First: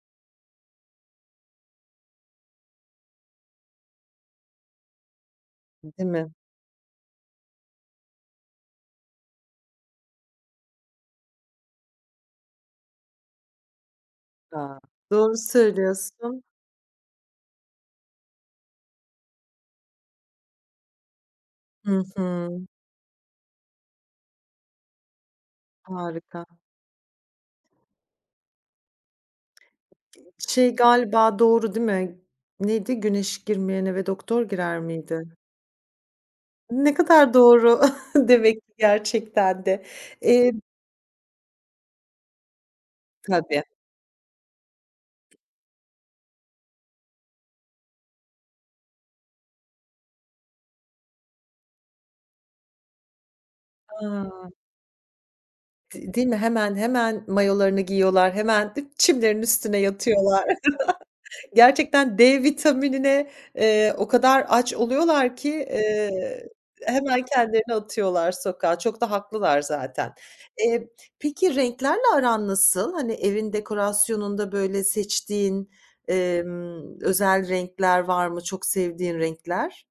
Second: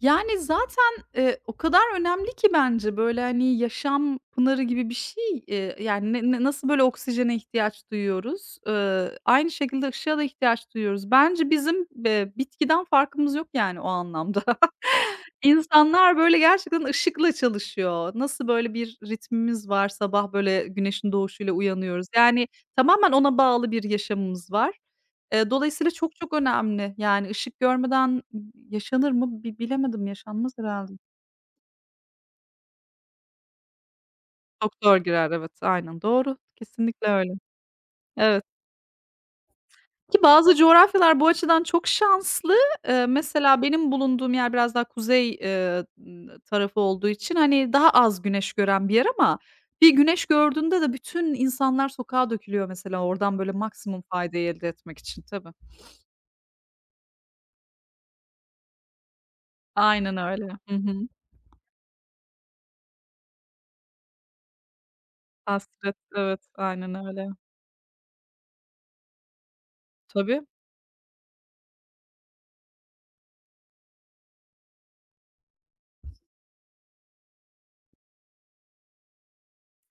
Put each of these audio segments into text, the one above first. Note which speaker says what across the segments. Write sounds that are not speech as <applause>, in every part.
Speaker 1: Yani, zaten, eee, o kadar önemli ki bence, böyle, hani, yaşam pınarı gibi bir şey, eee,
Speaker 2: Değil
Speaker 1: yani,
Speaker 2: mi?
Speaker 1: ne na nasıl, böyle, oksijene ihtiyaç duyuyoruz, ııı, aynı şekilde ışığa da ihtiyaç duyuyoruz. Bence bizim be bitkiden farkımız yok, yani, o anlamda.
Speaker 2: A,
Speaker 1: <chuckles>
Speaker 2: doğru
Speaker 1: İnsanlar, böyle,
Speaker 2: söylüyorsun.
Speaker 1: gerçekten ışıkla çalışıyor. Nasıl böyle bir ritmimiz var, sabah, böyle, güneşin doğuşuyla
Speaker 2: Hı
Speaker 1: uyanıyoruz, yani,
Speaker 2: hı.
Speaker 1: tamamen ona bağlı bir yaşamımız var. Eee, dolayısıyla çok çok
Speaker 2: Harika.
Speaker 1: önemli. Yani ışık görmeden n yaşanır mı bi bilemedim yaşanmaz
Speaker 2: Şey
Speaker 1: herhalde.
Speaker 2: galiba doğru değil mi? Neydi? Güneş girmeyen eve doktor girer
Speaker 1: Doktor
Speaker 2: miydi?
Speaker 1: girer, evet. Aynen, doğru.
Speaker 2: Ne
Speaker 1: Kesinlikle öyle.
Speaker 2: kadar doğru <chuckles>
Speaker 1: Evet.
Speaker 2: demek ki gerçekten de.
Speaker 1: Ki bazı
Speaker 2: Emm
Speaker 1: coğrafyalar bu açıdan çok şanslı. Eee,
Speaker 2: Tabii.
Speaker 1: mesela benim bulunduğum yer biraz daha kuzey, eee, ııı, tarafı olduğu için, hani, daha az güneş gören bir yer ama bir güneş gördüğünde de bütün insanlar sokağa dökülüyor. Mesela oradan, böyle, maksimum
Speaker 2: A!
Speaker 1: faydayı elde etmek için tabii. <sniffs>
Speaker 2: De değil mi? Hemen hemen mayolarını giyiyorlar, hemen çimlerinin üstüne
Speaker 1: Aynen
Speaker 2: yatıyorlar.
Speaker 1: öyle. Hı hı.
Speaker 2: <chuckles> Gerçekten D vitaminine, eee, o kadar aç oluyorlar ki,
Speaker 1: Hasret,
Speaker 2: eee,
Speaker 1: evet. Aynen
Speaker 2: hemen
Speaker 1: öyle.
Speaker 2: kendilerini atıyorlar sokağa. Çok da haklılar zaten.
Speaker 1: Tabii.
Speaker 2: Eee, peki, renklerle aran nasıl? Hani, evin dekorasyonunda, böyle, seçtiğin, emm, özel renkler var mı? Çok sevdiğin renkler?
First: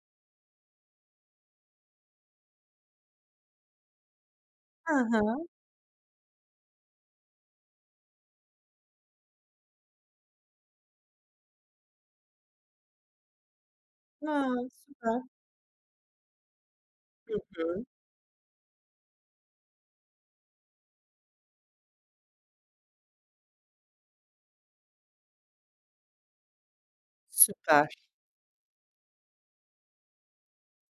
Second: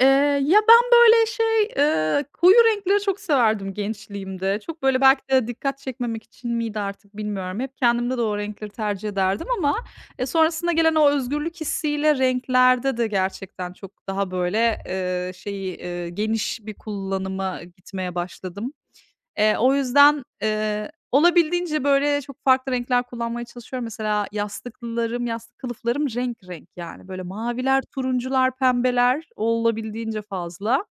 Speaker 1: Eee, ya, ben, böyle, şey, eee, koyu renkleri çok severdim gençliğimde. Çok,
Speaker 2: Hı
Speaker 1: böyle, belki de
Speaker 2: hı.
Speaker 1: dikkat çekmemek için miydi artık bilmiyorum. Hep kendimde de o renkleri tercih ederdim ama, eee, sonrasında gelen o özgürlük hissiyle renklerde de gerçekten çok daha,
Speaker 2: Hıı.
Speaker 1: böyle,
Speaker 2: Süper.
Speaker 1: eee, şeyi, eee, geniş bir
Speaker 2: Hı
Speaker 1: kullanıma
Speaker 2: hı.
Speaker 1: gitmeye başladım. Eee, o yüzden, eee, olabildiğince, böyle, çok farklı renkler kullanmaya çalışıyorum. Mesela yastıklarım, yastık kılıflarım renk renk, yani, böyle maviler,
Speaker 2: Süper.
Speaker 1: turuncular, pembeler olabildiğince fazla.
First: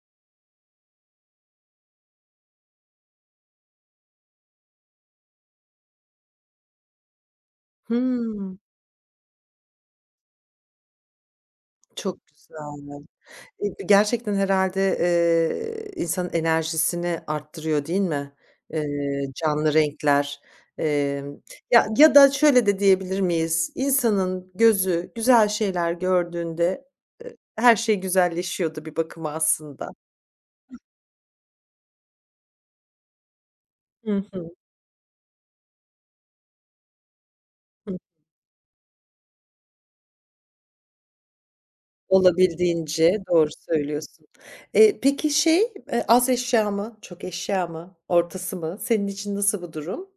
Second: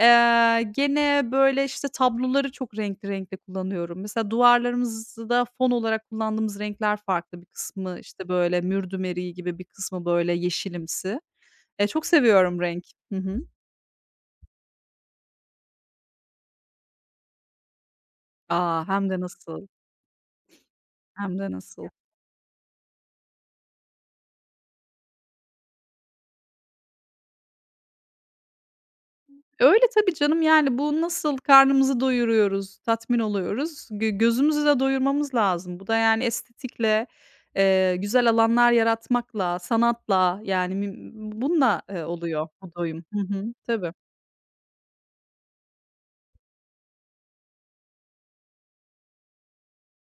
Speaker 1: Eee, gene, böyle, işte, tabloları çok renkli renkte kullanıyorum. Mesela duvarlarımızı da fon olarak kullandığımız renkler farklı. Bir kısmı, işte,
Speaker 2: Hımm.
Speaker 1: böyle, mürdüm eriği gibi bir kısmı, böyle, yeşilimsi. Eee, çok
Speaker 2: Çok güzel,
Speaker 1: seviyorum renk.
Speaker 2: anladım.
Speaker 1: Hı hı.
Speaker 2: Eee, gerçekten herhâlde, eee, insanın enerjisini arttırıyor değil mi,
Speaker 1: A, hem de
Speaker 2: eee,
Speaker 1: nasıl.
Speaker 2: canlı renkler?
Speaker 1: Hem
Speaker 2: Emm,
Speaker 1: de nasıl.
Speaker 2: ya, ya da şöyle de diyebilir miyiz? İnsanın gözü güzel şeyler gördüğünde, ııı, her şey güzelleşiyor da bir bakıma
Speaker 1: Öyle,
Speaker 2: aslında.
Speaker 1: tabii canım, yani, bu nasıl karnımızı doyuruyoruz, tatmin oluyoruz, gö
Speaker 2: Hı hı.
Speaker 1: gözümüzü de doyurmamız lazım. Bu da, yani, estetikle,
Speaker 2: Hı
Speaker 1: eee,
Speaker 2: hı.
Speaker 1: güzel alanlar yaratmakla, sanatla, yani, müm bununla, eee, oluyor bu doyum. Hı
Speaker 2: Olabildiğince,
Speaker 1: hı.
Speaker 2: doğru
Speaker 1: Tabii.
Speaker 2: söylüyorsun. Eee, peki, şey, eee, az eşya mı, çok eşya mı, ortası mı? Senin için nasıl bu durum?